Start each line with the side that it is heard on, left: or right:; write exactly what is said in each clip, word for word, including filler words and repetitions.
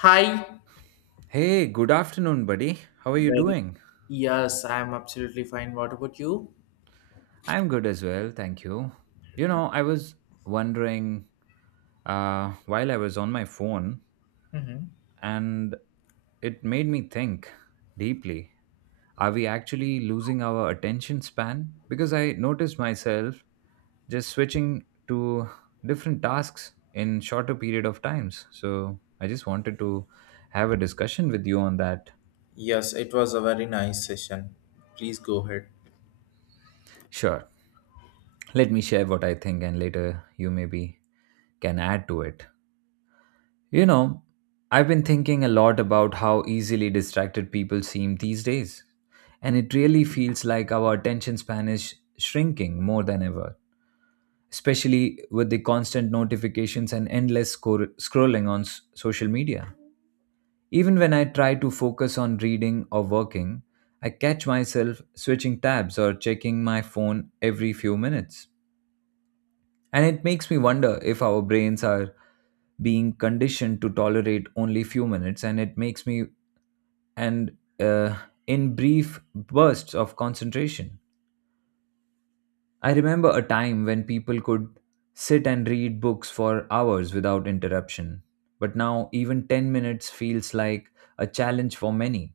left: Hi.
right: Hey, good afternoon, buddy. How are you
left: Very.
right: doing?
left: Yes, I'm absolutely fine. What about you?
right: I'm good as well, thank you. You know, I was wondering uh, while I was on my phone,
left: Mm-hmm.
right: and it made me think deeply. Are we actually losing our attention span? Because I noticed myself just switching to different tasks in shorter period of times. So I just wanted to have a discussion with you on that.
left: Yes, it was a very nice session. Please go ahead.
right: Sure. Let me share what I think, and later you maybe can add to it. You know, I've been thinking a lot about how easily distracted people seem these days, and it really feels like our attention span is sh- shrinking more than ever, especially with the constant notifications and endless scor- scrolling on s- social media. Even when I try to focus on reading or working, I catch myself switching tabs or checking my phone every few minutes. And it makes me wonder if our brains are being conditioned to tolerate only few minutes and it makes me and uh, in brief bursts of concentration. I remember a time when people could sit and read books for hours without interruption, but now even ten minutes feels like a challenge for many.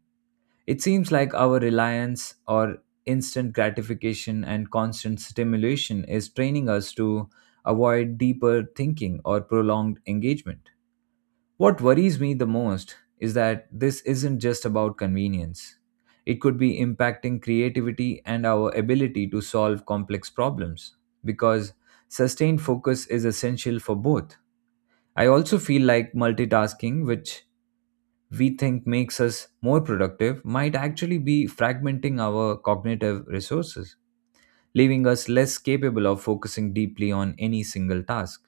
right: It seems like our reliance or instant gratification and constant stimulation is training us to avoid deeper thinking or prolonged engagement. What worries me the most is that this isn't just about convenience. It could be impacting creativity and our ability to solve complex problems because sustained focus is essential for both. I also feel like multitasking, which we think makes us more productive might actually be fragmenting our cognitive resources, leaving us less capable of focusing deeply on any single task.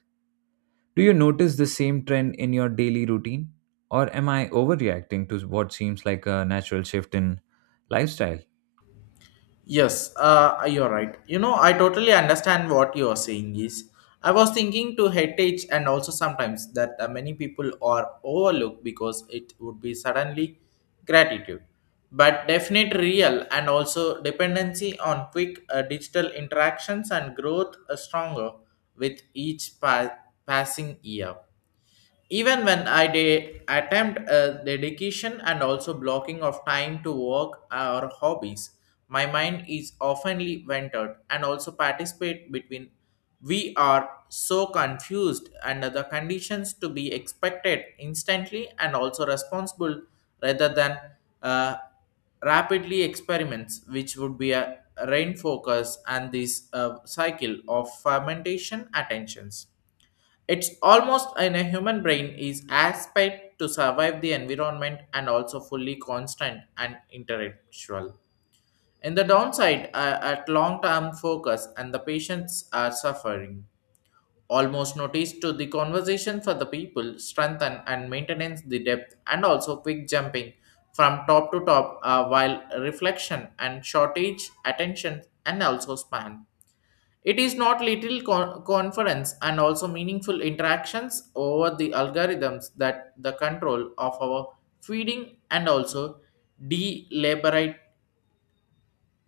right: Do you notice the same trend in your daily routine? Or am I overreacting to what seems like a natural shift in lifestyle?
left: Yes, uh, you're right. You know, I totally understand what you're saying is. I was thinking to heritage and also sometimes that uh, many people are overlooked because it would be suddenly gratitude. But definite real and also dependency on quick uh, digital interactions and growth uh, stronger with each pa- passing year, even when I did attempt a dedication and also blocking of time to work or hobbies. My mind is oftenly ventured and also participate between. We are so confused under the conditions to be expected instantly and also responsible rather than uh, rapidly experiments which would be a rain focus, and this uh, cycle of fermentation attentions, it's almost in a human brain is aspect to survive the environment and also fully constant and intellectual. In the downside, uh, at long-term focus and the patients are suffering. Almost noticed to the conversation for the people strengthen and maintenance the depth and also quick jumping from top to top uh, while reflection and shortage attention and also span. It is not little con- conference and also meaningful interactions over the algorithms that the control of our feeding and also deliberate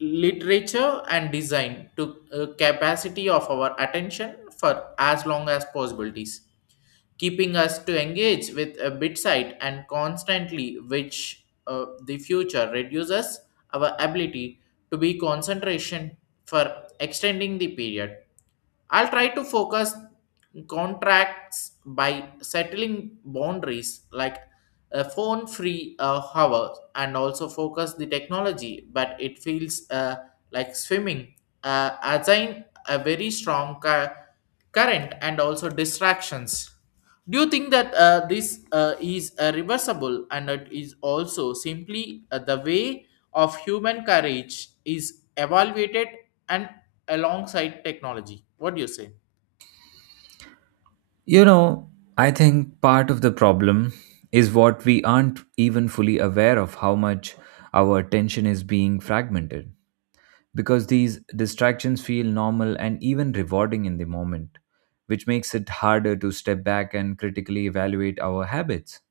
left: literature and design to uh, capacity of our attention for as long as possibilities keeping us to engage with a bit site and constantly which uh, the future reduces our ability to be concentration for extending the period. I'll try to focus contracts by settling boundaries like a phone free uh, hour and also focus the technology, but it feels uh, like swimming uh, assign a very strong cu- current and also distractions. Do you think that uh, this uh, is uh, reversible and it is also simply uh, the way of human courage is evaluated and alongside technology? What do you say?
right: You know, I think part of the problem is what we aren't even fully aware of how much our attention is being fragmented, because these distractions feel normal and even rewarding in the moment, which makes it harder to step back and critically evaluate our habits.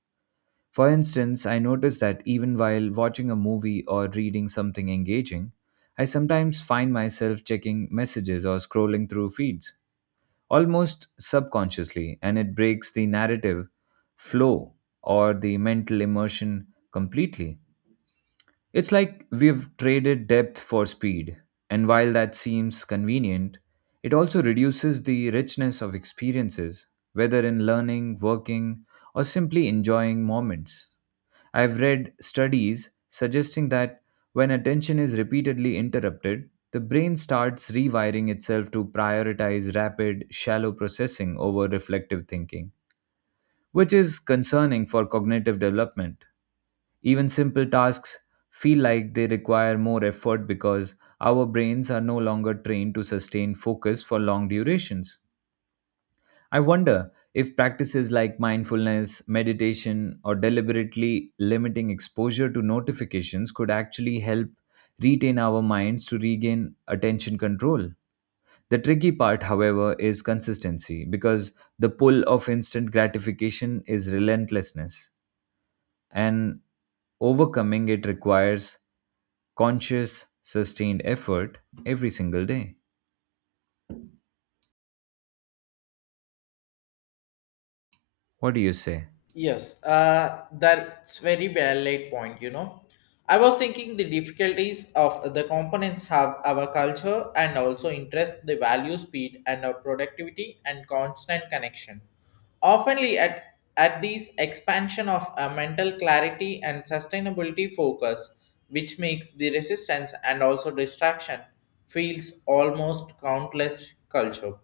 right: For instance, I notice that even while watching a movie or reading something engaging, I sometimes find myself checking messages or scrolling through feeds, almost subconsciously, and it breaks the narrative flow or the mental immersion completely. It's like we've traded depth for speed, and while that seems convenient, it also reduces the richness of experiences, whether in learning, working, or simply enjoying moments. I've read studies suggesting that when attention is repeatedly interrupted, the brain starts rewiring itself to prioritize rapid, shallow processing over reflective thinking, which is concerning for cognitive development. Even simple tasks feel like they require more effort because our brains are no longer trained to sustain focus for long durations. I wonder if practices like mindfulness, meditation, or deliberately limiting exposure to notifications could actually help retain our minds to regain attention control. The tricky part, however, is consistency because the pull of instant gratification is relentlessness and overcoming it requires conscious, sustained effort every single day. What do you say?
left: Yes, uh, that's very valid point, you know. I was thinking the difficulties of the components have our culture and also interest, the value, speed, and our productivity and constant connection. Oftenly at at these expansion of a mental clarity and sustainability focus, which makes the resistance and also distraction feels almost countless culture.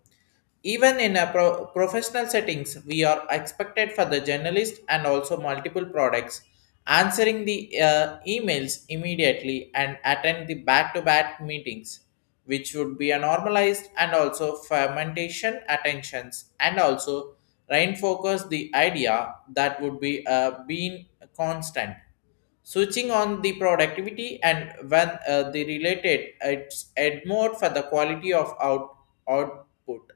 left: Even in a pro- professional settings, we are expected for the journalist and also multiple products, answering the uh, emails immediately and attend the back-to-back meetings, which would be a normalized and also fermentation attentions and also reinforce the idea that would be uh, being constant. Switching on the productivity and when uh, the related it's add more for the quality of out output.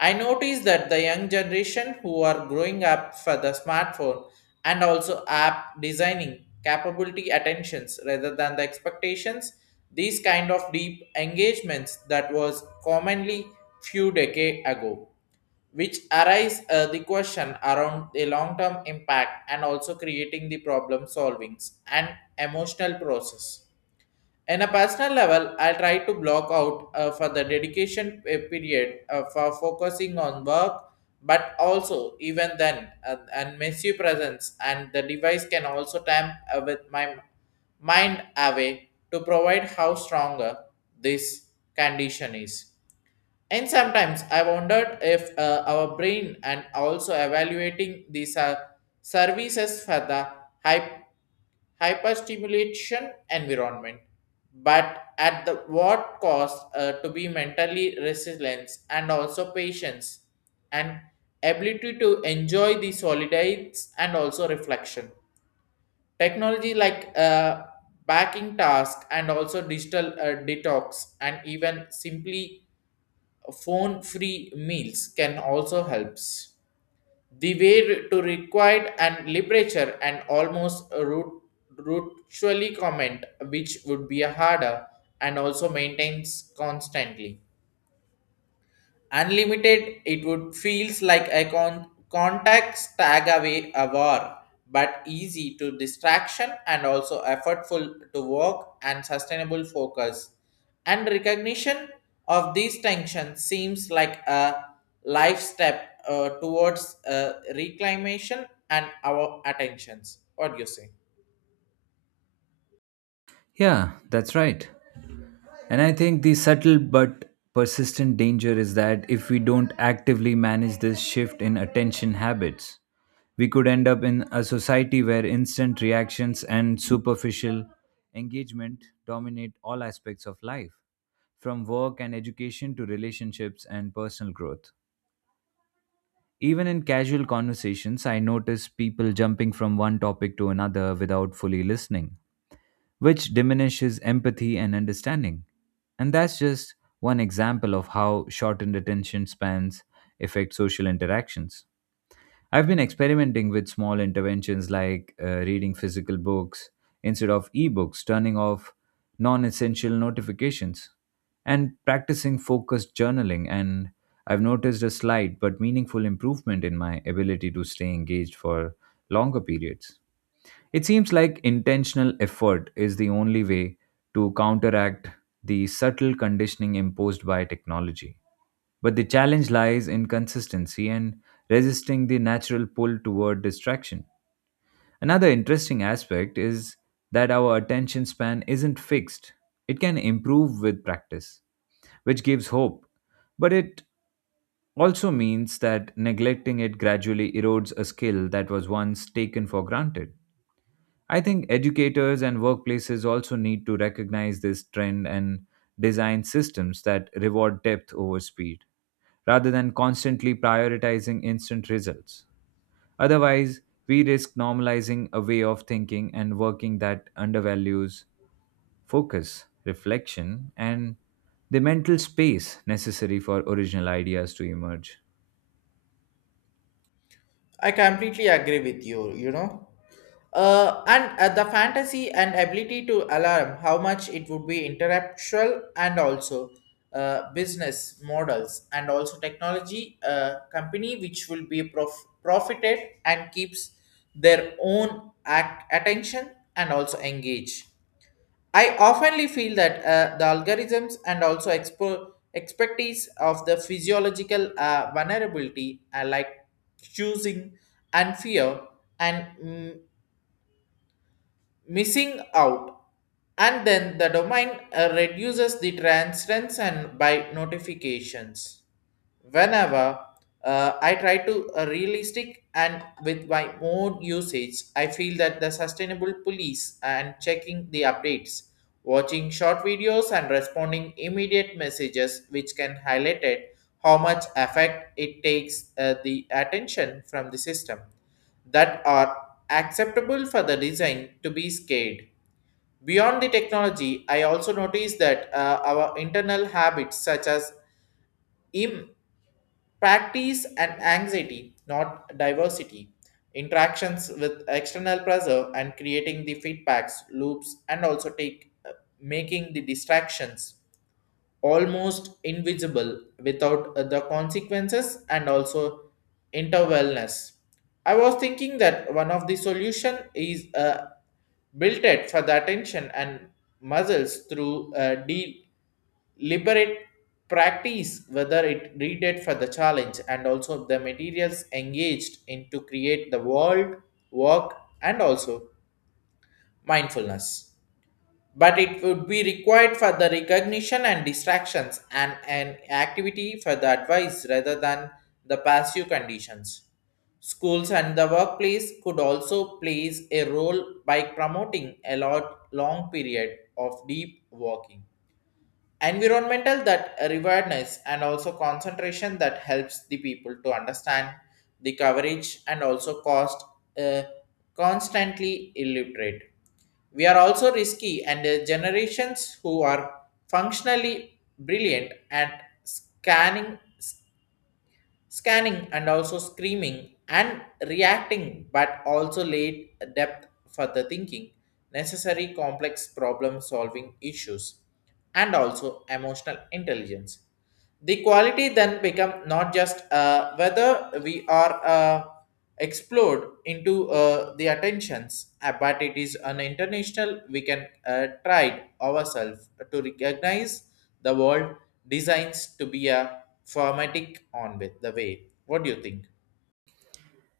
left: I notice that the young generation who are growing up for the smartphone and also app designing capability attentions rather than the expectations, these kind of deep engagements that was commonly few decades ago, which arise uh, the question around the long-term impact and also creating the problem solvings and emotional process. In a personal level, I try to block out uh, for the dedication uh, period uh, for focusing on work, but also even then, uh, and miss you presence and the device can also time uh, with my mind away to provide how stronger this condition is. And sometimes I wondered if uh, our brain and also evaluating these uh, services for the hype hyperstimulation environment, but at the what cost uh, to be mentally resilience and also patience and ability to enjoy the solidites and also reflection. Technology like uh, backing task and also digital uh, detox and even simply phone free meals can also helps the way to required and literature and almost a root ritually comment which would be a harder and also maintains constantly. Unlimited, it would feels like a con- contact stag away a war, but easy to distraction and also effortful to work and sustainable focus. And recognition of these tensions seems like a life step uh, towards uh, reclamation and our attentions. What do you say?
right: Yeah, that's right. And I think the subtle but persistent danger is that if we don't actively manage this shift in attention habits, we could end up in a society where instant reactions and superficial engagement dominate all aspects of life, from work and education to relationships and personal growth. Even in casual conversations, I notice people jumping from one topic to another without fully listening, which diminishes empathy and understanding. And that's just one example of how shortened attention spans affect social interactions. I've been experimenting with small interventions like uh, reading physical books instead of ebooks, turning off non essential notifications, and practicing focused journaling. And I've noticed a slight but meaningful improvement in my ability to stay engaged for longer periods. It seems like intentional effort is the only way to counteract the subtle conditioning imposed by technology. But the challenge lies in consistency and resisting the natural pull toward distraction. Another interesting aspect is that our attention span isn't fixed, it can improve with practice, which gives hope. But it also means that neglecting it gradually erodes a skill that was once taken for granted. I think educators and workplaces also need to recognize this trend and design systems that reward depth over speed rather than constantly prioritizing instant results. Otherwise, we risk normalizing a way of thinking and working that undervalues focus, reflection, and the mental space necessary for original ideas to emerge.
left: I completely agree with you, you know. Uh, and uh, the fantasy and ability to alarm how much it would be intellectual and also uh, business models and also technology uh, company which will be prof- profited and keeps their own act- attention and also engage. I oftenly feel that uh, the algorithms and also expo- expertise of the physiological uh, vulnerability, uh, like choosing and fear, and mm, missing out and then the domain uh, reduces the transference and by notifications whenever uh, I try to uh, realistic and with my own usage I feel that the sustainable police and checking the updates watching short videos and responding immediate messages which can highlight it how much effect it takes uh, the attention from the system that are acceptable for the design to be scaled. Beyond the technology, I also noticed that uh, our internal habits such as im- practice and anxiety, not diversity, interactions with external pressure and creating the feedbacks, loops, and also take uh, making the distractions almost invisible without uh, the consequences and also interwellness. I was thinking that one of the solution is uh, built it for the attention and muscles through uh, deliberate practice, whether it read it for the challenge and also the materials engaged in to create the world, work and also mindfulness, but it would be required for the recognition and distractions and an activity for the advice rather than the passive conditions. Schools and the workplace could also plays a role by promoting a lot long period of deep working. Environmental that awareness and also concentration that helps the people to understand the coverage and also cost uh, constantly illiterate we are also risky, and the generations who are functionally brilliant at scanning, s- scanning, and also screaming and reacting, but also laid depth for the thinking, necessary complex problem solving issues, and also emotional intelligence the quality then become not just uh, whether we are uh, explored into uh, the attentions uh, but it is an international we can uh, try ourselves to recognize the world designs to be a formatic on with the way. What do you think?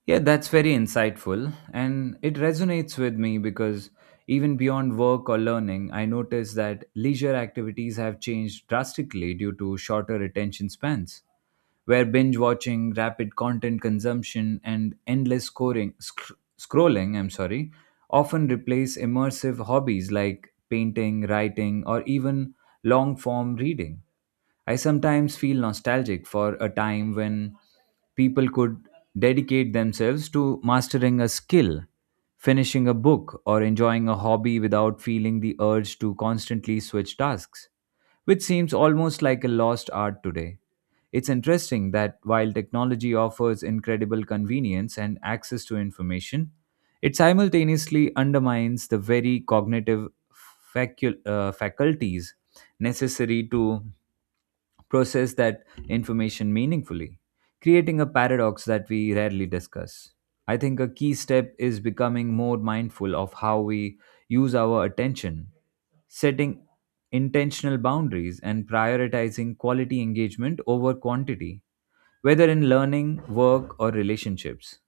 right: Yeah, that's very insightful, and it resonates with me because even beyond work or learning, I notice that leisure activities have changed drastically due to shorter attention spans, where binge watching, rapid content consumption, and endless scoring, sc- scrolling, I'm sorry, often replace immersive hobbies like painting, writing, or even long form reading. I sometimes feel nostalgic for a time when people could dedicate themselves to mastering a skill, finishing a book, or enjoying a hobby without feeling the urge to constantly switch tasks, which seems almost like a lost art today. It's interesting that while technology offers incredible convenience and access to information, it simultaneously undermines the very cognitive facu- uh, faculties necessary to process that information meaningfully, creating a paradox that we rarely discuss. I think a key step is becoming more mindful of how we use our attention, setting intentional boundaries, and prioritizing quality engagement over quantity, whether in learning, work, or relationships.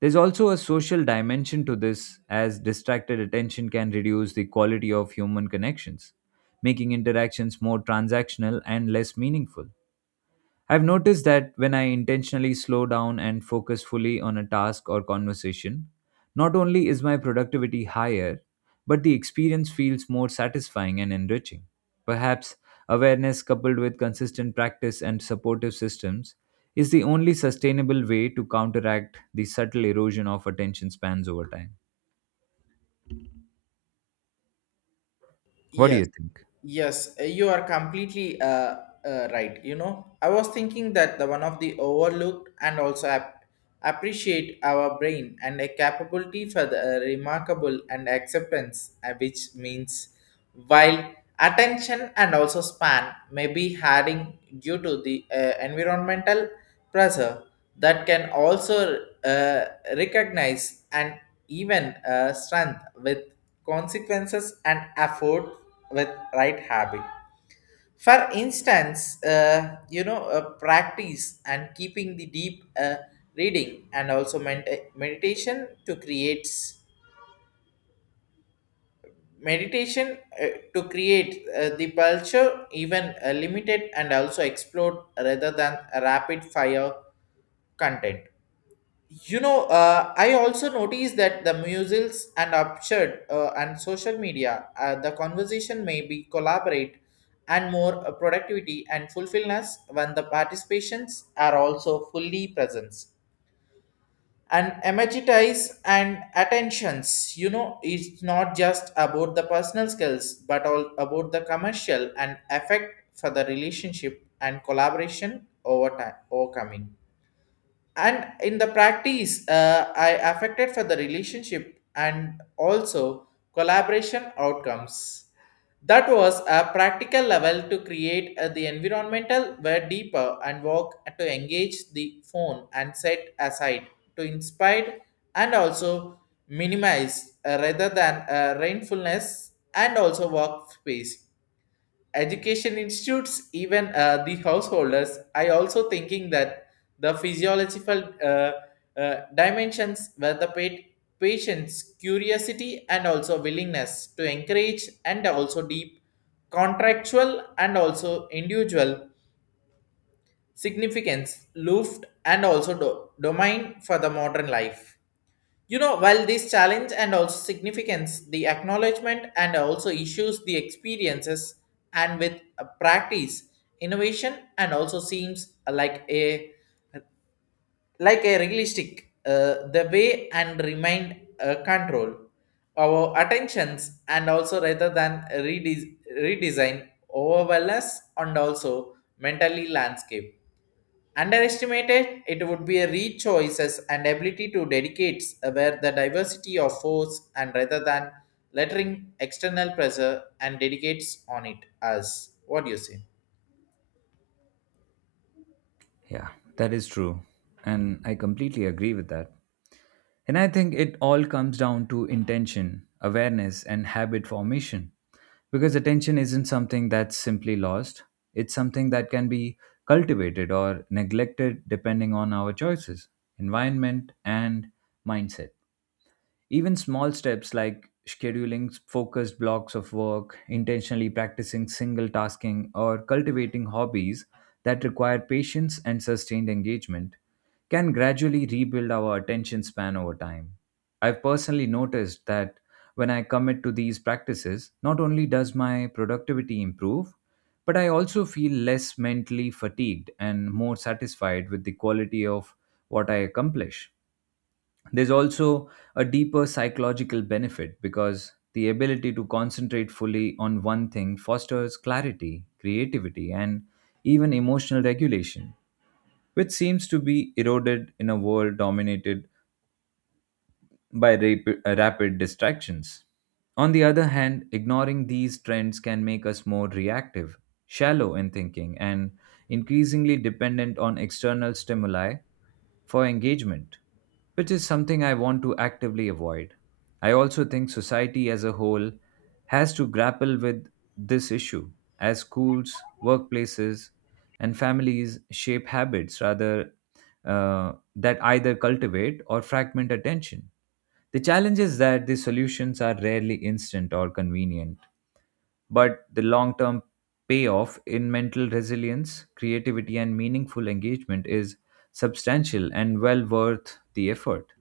right: There's also a social dimension to this, as distracted attention can reduce the quality of human connections, making interactions more transactional and less meaningful. I've noticed that when I intentionally slow down and focus fully on a task or conversation, not only is my productivity higher, but the experience feels more satisfying and enriching. Perhaps awareness coupled with consistent practice and supportive systems is the only sustainable way to counteract the subtle erosion of attention spans over time. What do
left: Yes.
right: you think?
left: Yes, uh, you are completely uh, uh, right. You know, I was thinking that the one of the overlooked and also ap- appreciate our brain and a capability for the uh, remarkable and acceptance, uh, which means while attention and also span may be having due to the uh, environmental pressure that can also uh, recognize and even uh, strength with consequences and effort with right habit. For instance uh, you know uh, practice and keeping the deep uh, reading and also ment- meditation to create meditation uh, to create uh, the culture even uh, limited and also explored rather than rapid fire content. You know, uh, I also noticed that the musicals and absurd uh, and social media, uh, the conversation may be collaborate and more uh, productivity and fulfillness when the participations are also fully present. And emphasize and attentions, you know, it's not just about the personal skills, but all about the commercial and effect for the relationship and collaboration over time, overcoming and in the practice uh, I affected for the relationship and also collaboration outcomes that was a practical level to create uh, the environmental were deeper and work to engage the phone and set aside to inspire and also minimize uh, rather than uh, rainfulness and also workspace education institutes even uh, the householders I also thinking that the physiological uh, uh, dimensions where the pa- patient's curiosity and also willingness to encourage and also deep contractual and also individual significance loft and also do- domain for the modern life. You know, while this challenge and also significance, the acknowledgement and also issues, the experiences, and with a practice, innovation, and also seems like a like a realistic uh, the way and remind uh, control our attentions and also rather than redes redesign overwhelm us and also mentally landscape. Underestimated, it would be a read choices and ability to dedicate where the diversity of force and rather than lettering external pressure and dedicates on it as. What do you say?
right: Yeah, that is true. And I completely agree with that. And I think it all comes down to intention, awareness, and habit formation. Because attention isn't something that's simply lost, it's something that can be cultivated or neglected depending on our choices, environment, and mindset. Even small steps like scheduling focused blocks of work, intentionally practicing single tasking, or cultivating hobbies that require patience and sustained engagement can gradually rebuild our attention span over time. I've personally noticed that when I commit to these practices, not only does my productivity improve, but I also feel less mentally fatigued and more satisfied with the quality of what I accomplish. There's also a deeper psychological benefit because the ability to concentrate fully on one thing fosters clarity, creativity, and even emotional regulation, which seems to be eroded in a world dominated by rapid, rapid distractions. On the other hand, ignoring these trends can make us more reactive, shallow in thinking, and increasingly dependent on external stimuli for engagement, which is something I want to actively avoid. I also think society as a whole has to grapple with this issue as schools, workplaces, and families shape habits rather uh, that either cultivate or fragment attention. The challenge is that the solutions are rarely instant or convenient, but the long term payoff in mental resilience, creativity, and meaningful engagement is substantial and well worth the effort.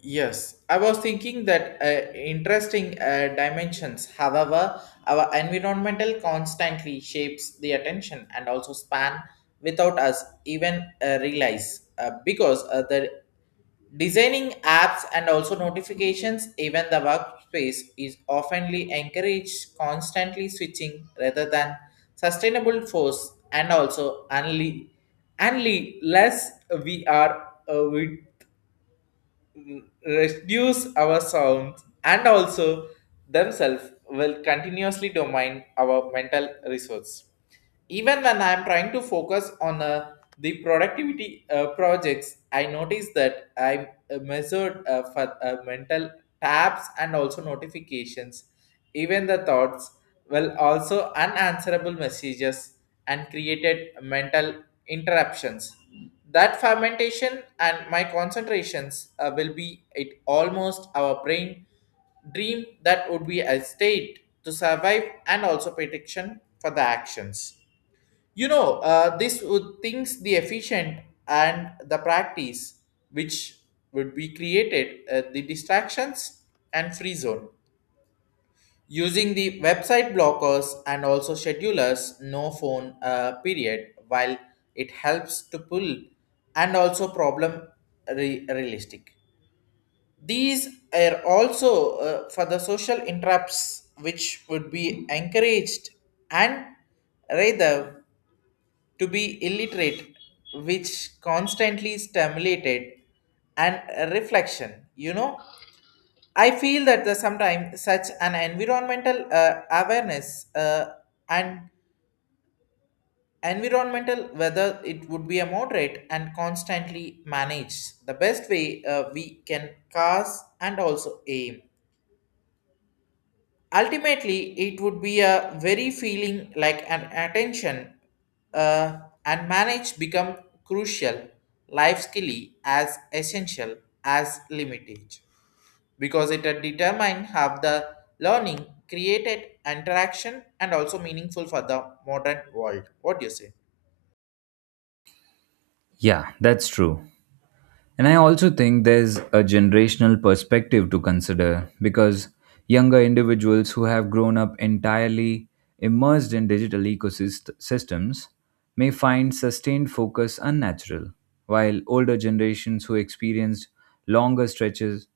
left: Yes, I was thinking that uh, interesting uh, dimensions. However, our environmental constantly shapes the attention and also span without us even uh, realize uh, because uh, the designing apps and also notifications, even the workspace is oftenly encouraged constantly switching rather than sustainable force and also only only less we are uh, we reduce our sounds and also themselves will continuously domain our mental resource even when I'm trying to focus on uh, the productivity uh, projects I notice that I uh, measured uh, for uh, mental tabs and also notifications even the thoughts well also unanswerable messages and created mental interruptions that fermentation and my concentrations uh, will be it almost our brain dream that would be a state to survive and also protection for the actions. You know, uh, this would things the efficient and the practice which would be created uh, the distractions and free zone using the website blockers and also schedulers no phone uh, period while it helps to pull and also problem re- realistic these are also uh, for the social interrupts which would be encouraged and rather to be illiterate, which constantly stimulated and reflection. You know, I feel that the sometimes such an environmental uh, awareness uh, and environmental whether it would be a moderate and constantly managed the best way uh, we can cast and also aim. Ultimately, it would be a very feeling like an attention uh, and manage become crucial life skilly as essential as limitage because it determine how the learning created interaction and also meaningful for the modern world. What do you say?
right: Yeah, that's true. And I also think there's a generational perspective to consider because younger individuals who have grown up entirely immersed in digital ecosystems may find sustained focus unnatural, while older generations who experienced longer stretches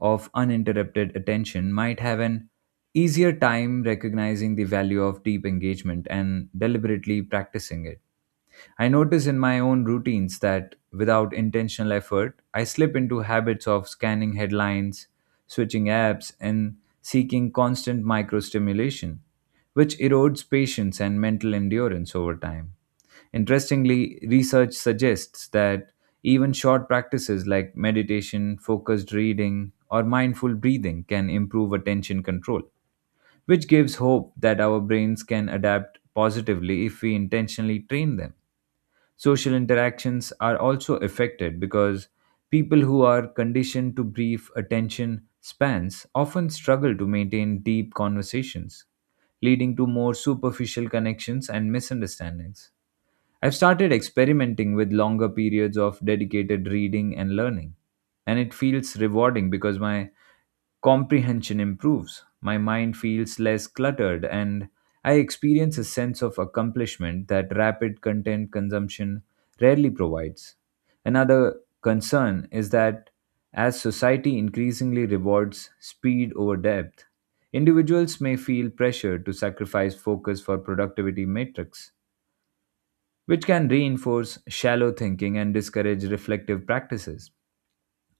right: of uninterrupted attention might have an easier time recognizing the value of deep engagement and deliberately practicing it. I notice in my own routines that without intentional effort, I slip into habits of scanning headlines, switching apps, and seeking constant microstimulation, which erodes patience and mental endurance over time. Interestingly, research suggests that even short practices like meditation, focused reading, or mindful breathing can improve attention control, which gives hope that our brains can adapt positively if we intentionally train them. Social interactions are also affected because people who are conditioned to brief attention spans often struggle to maintain deep conversations, leading to more superficial connections and misunderstandings. I've started experimenting with longer periods of dedicated reading and learning, and it feels rewarding because my comprehension improves. My mind feels less cluttered, and I experience a sense of accomplishment that rapid content consumption rarely provides. Another concern is that as society increasingly rewards speed over depth, individuals may feel pressure to sacrifice focus for productivity metrics which can reinforce shallow thinking and discourage reflective practices.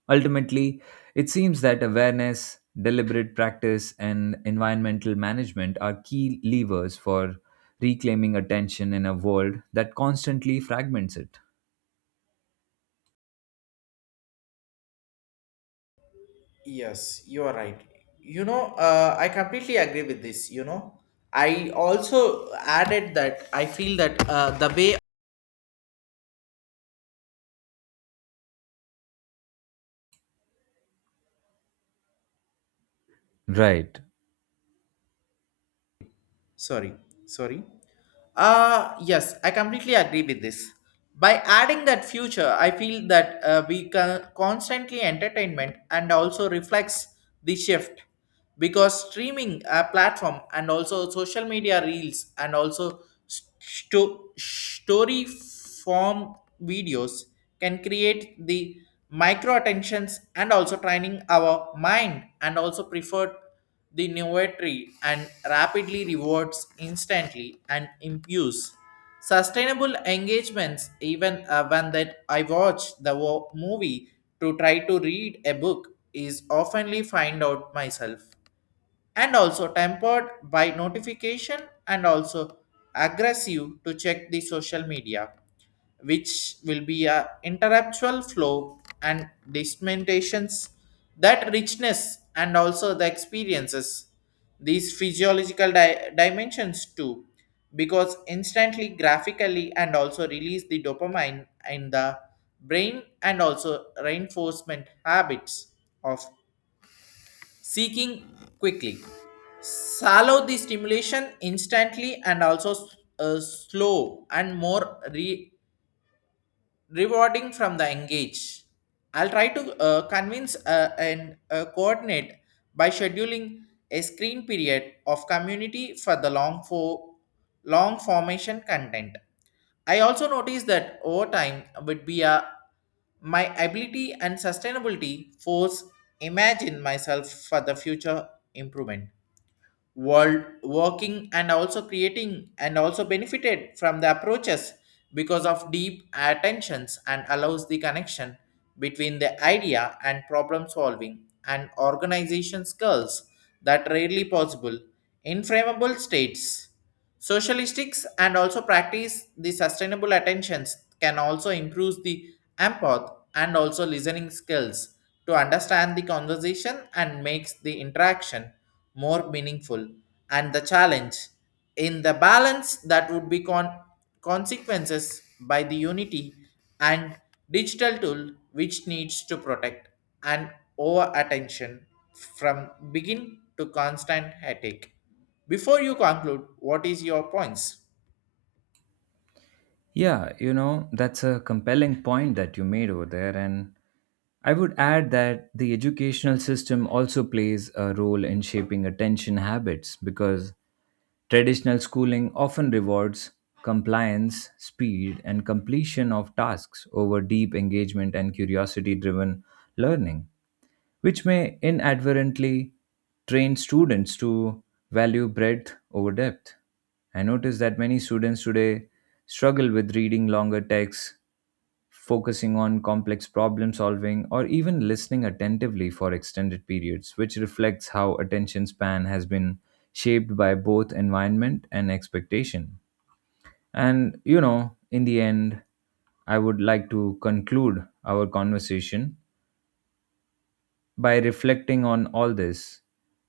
right: Ultimately, it seems that awareness, deliberate practice, and environmental management are key levers for reclaiming attention in a world that constantly fragments it.
left: Yes, you are right. You know, uh, I completely agree with this. You know, I also added that I feel that uh, the way
right: Right.
left: sorry sorry uh yes, I completely agree with this by adding that future I feel that uh, we can constantly entertainment and also reflects the shift because streaming uh, platform and also social media reels and also Sto- story form videos can create the micro attentions and also training our mind and also preferred the innovatory and rapidly rewards instantly and impulse sustainable engagements even uh, when that I watch the wo- movie to try to read a book is oftenly find out myself and also tempered by notification and also aggressive to check the social media which will be a interruptual flow and dismentations that richness and also the experiences these physiological di- dimensions too because instantly graphically and also release the dopamine in the brain and also reinforcement habits of seeking quickly. Shallow the stimulation instantly and also uh, slow and more re- rewarding from the engage. I'll try to uh, convince uh, and uh, coordinate by scheduling a screen period of community for the long for long formation content. I also noticed that over time would be a my ability and sustainability force imagine myself for the future improvement world working and also creating and also benefited from the approaches because of deep attentions and allows the connection between the idea and problem solving and organization skills that rarely possible in frameable states. Socialistics and also practice the sustainable attentions can also improve the empath and also listening skills to understand the conversation and makes the interaction more meaningful and the challenge in the balance that would be con- consequences by the unity and digital tool which needs to protect and over attention from begin to constant headache before you conclude, what is your points?
right: Yeah, you know, that's a compelling point that you made over there. And I would add that the educational system also plays a role in shaping attention habits because traditional schooling often rewards compliance, speed, and completion of tasks over deep engagement and curiosity driven learning, which may inadvertently train students to value breadth over depth. I notice that many students today struggle with reading longer texts focusing on complex problem solving, or even listening attentively for extended periods, which reflects how attention span has been shaped by both environment and expectation. And, you know, in the end, I would like to conclude our conversation by reflecting on all this.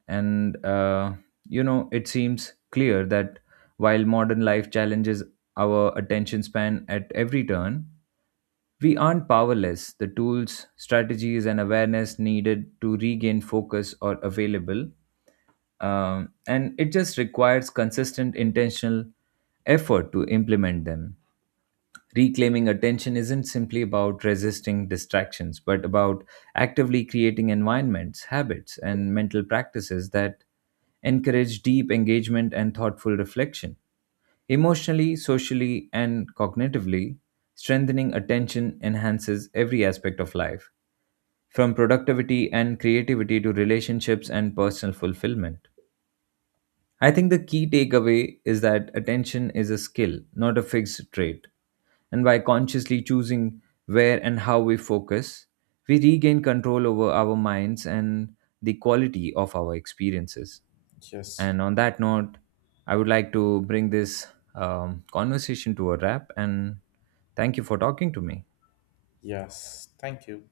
right: And, uh, you know, it seems clear that while modern life challenges our attention span at every turn, we aren't powerless. The tools, strategies, and awareness needed to regain focus are available. Um, and it just requires consistent, intentional effort to implement them. Reclaiming attention isn't simply about resisting distractions, but about actively creating environments, habits, and mental practices that encourage deep engagement and thoughtful reflection. Emotionally, socially, and cognitively, strengthening attention enhances every aspect of life, from productivity and creativity to relationships and personal fulfillment. I think the key takeaway is that attention is a skill, not a fixed trait. And by consciously choosing where and how we focus, we regain control over our minds and the quality of our experiences.
left: Yes.
right: And on that note, I would like to bring this um, conversation to a wrap and thank you for talking to me.
left: Yes. Thank you.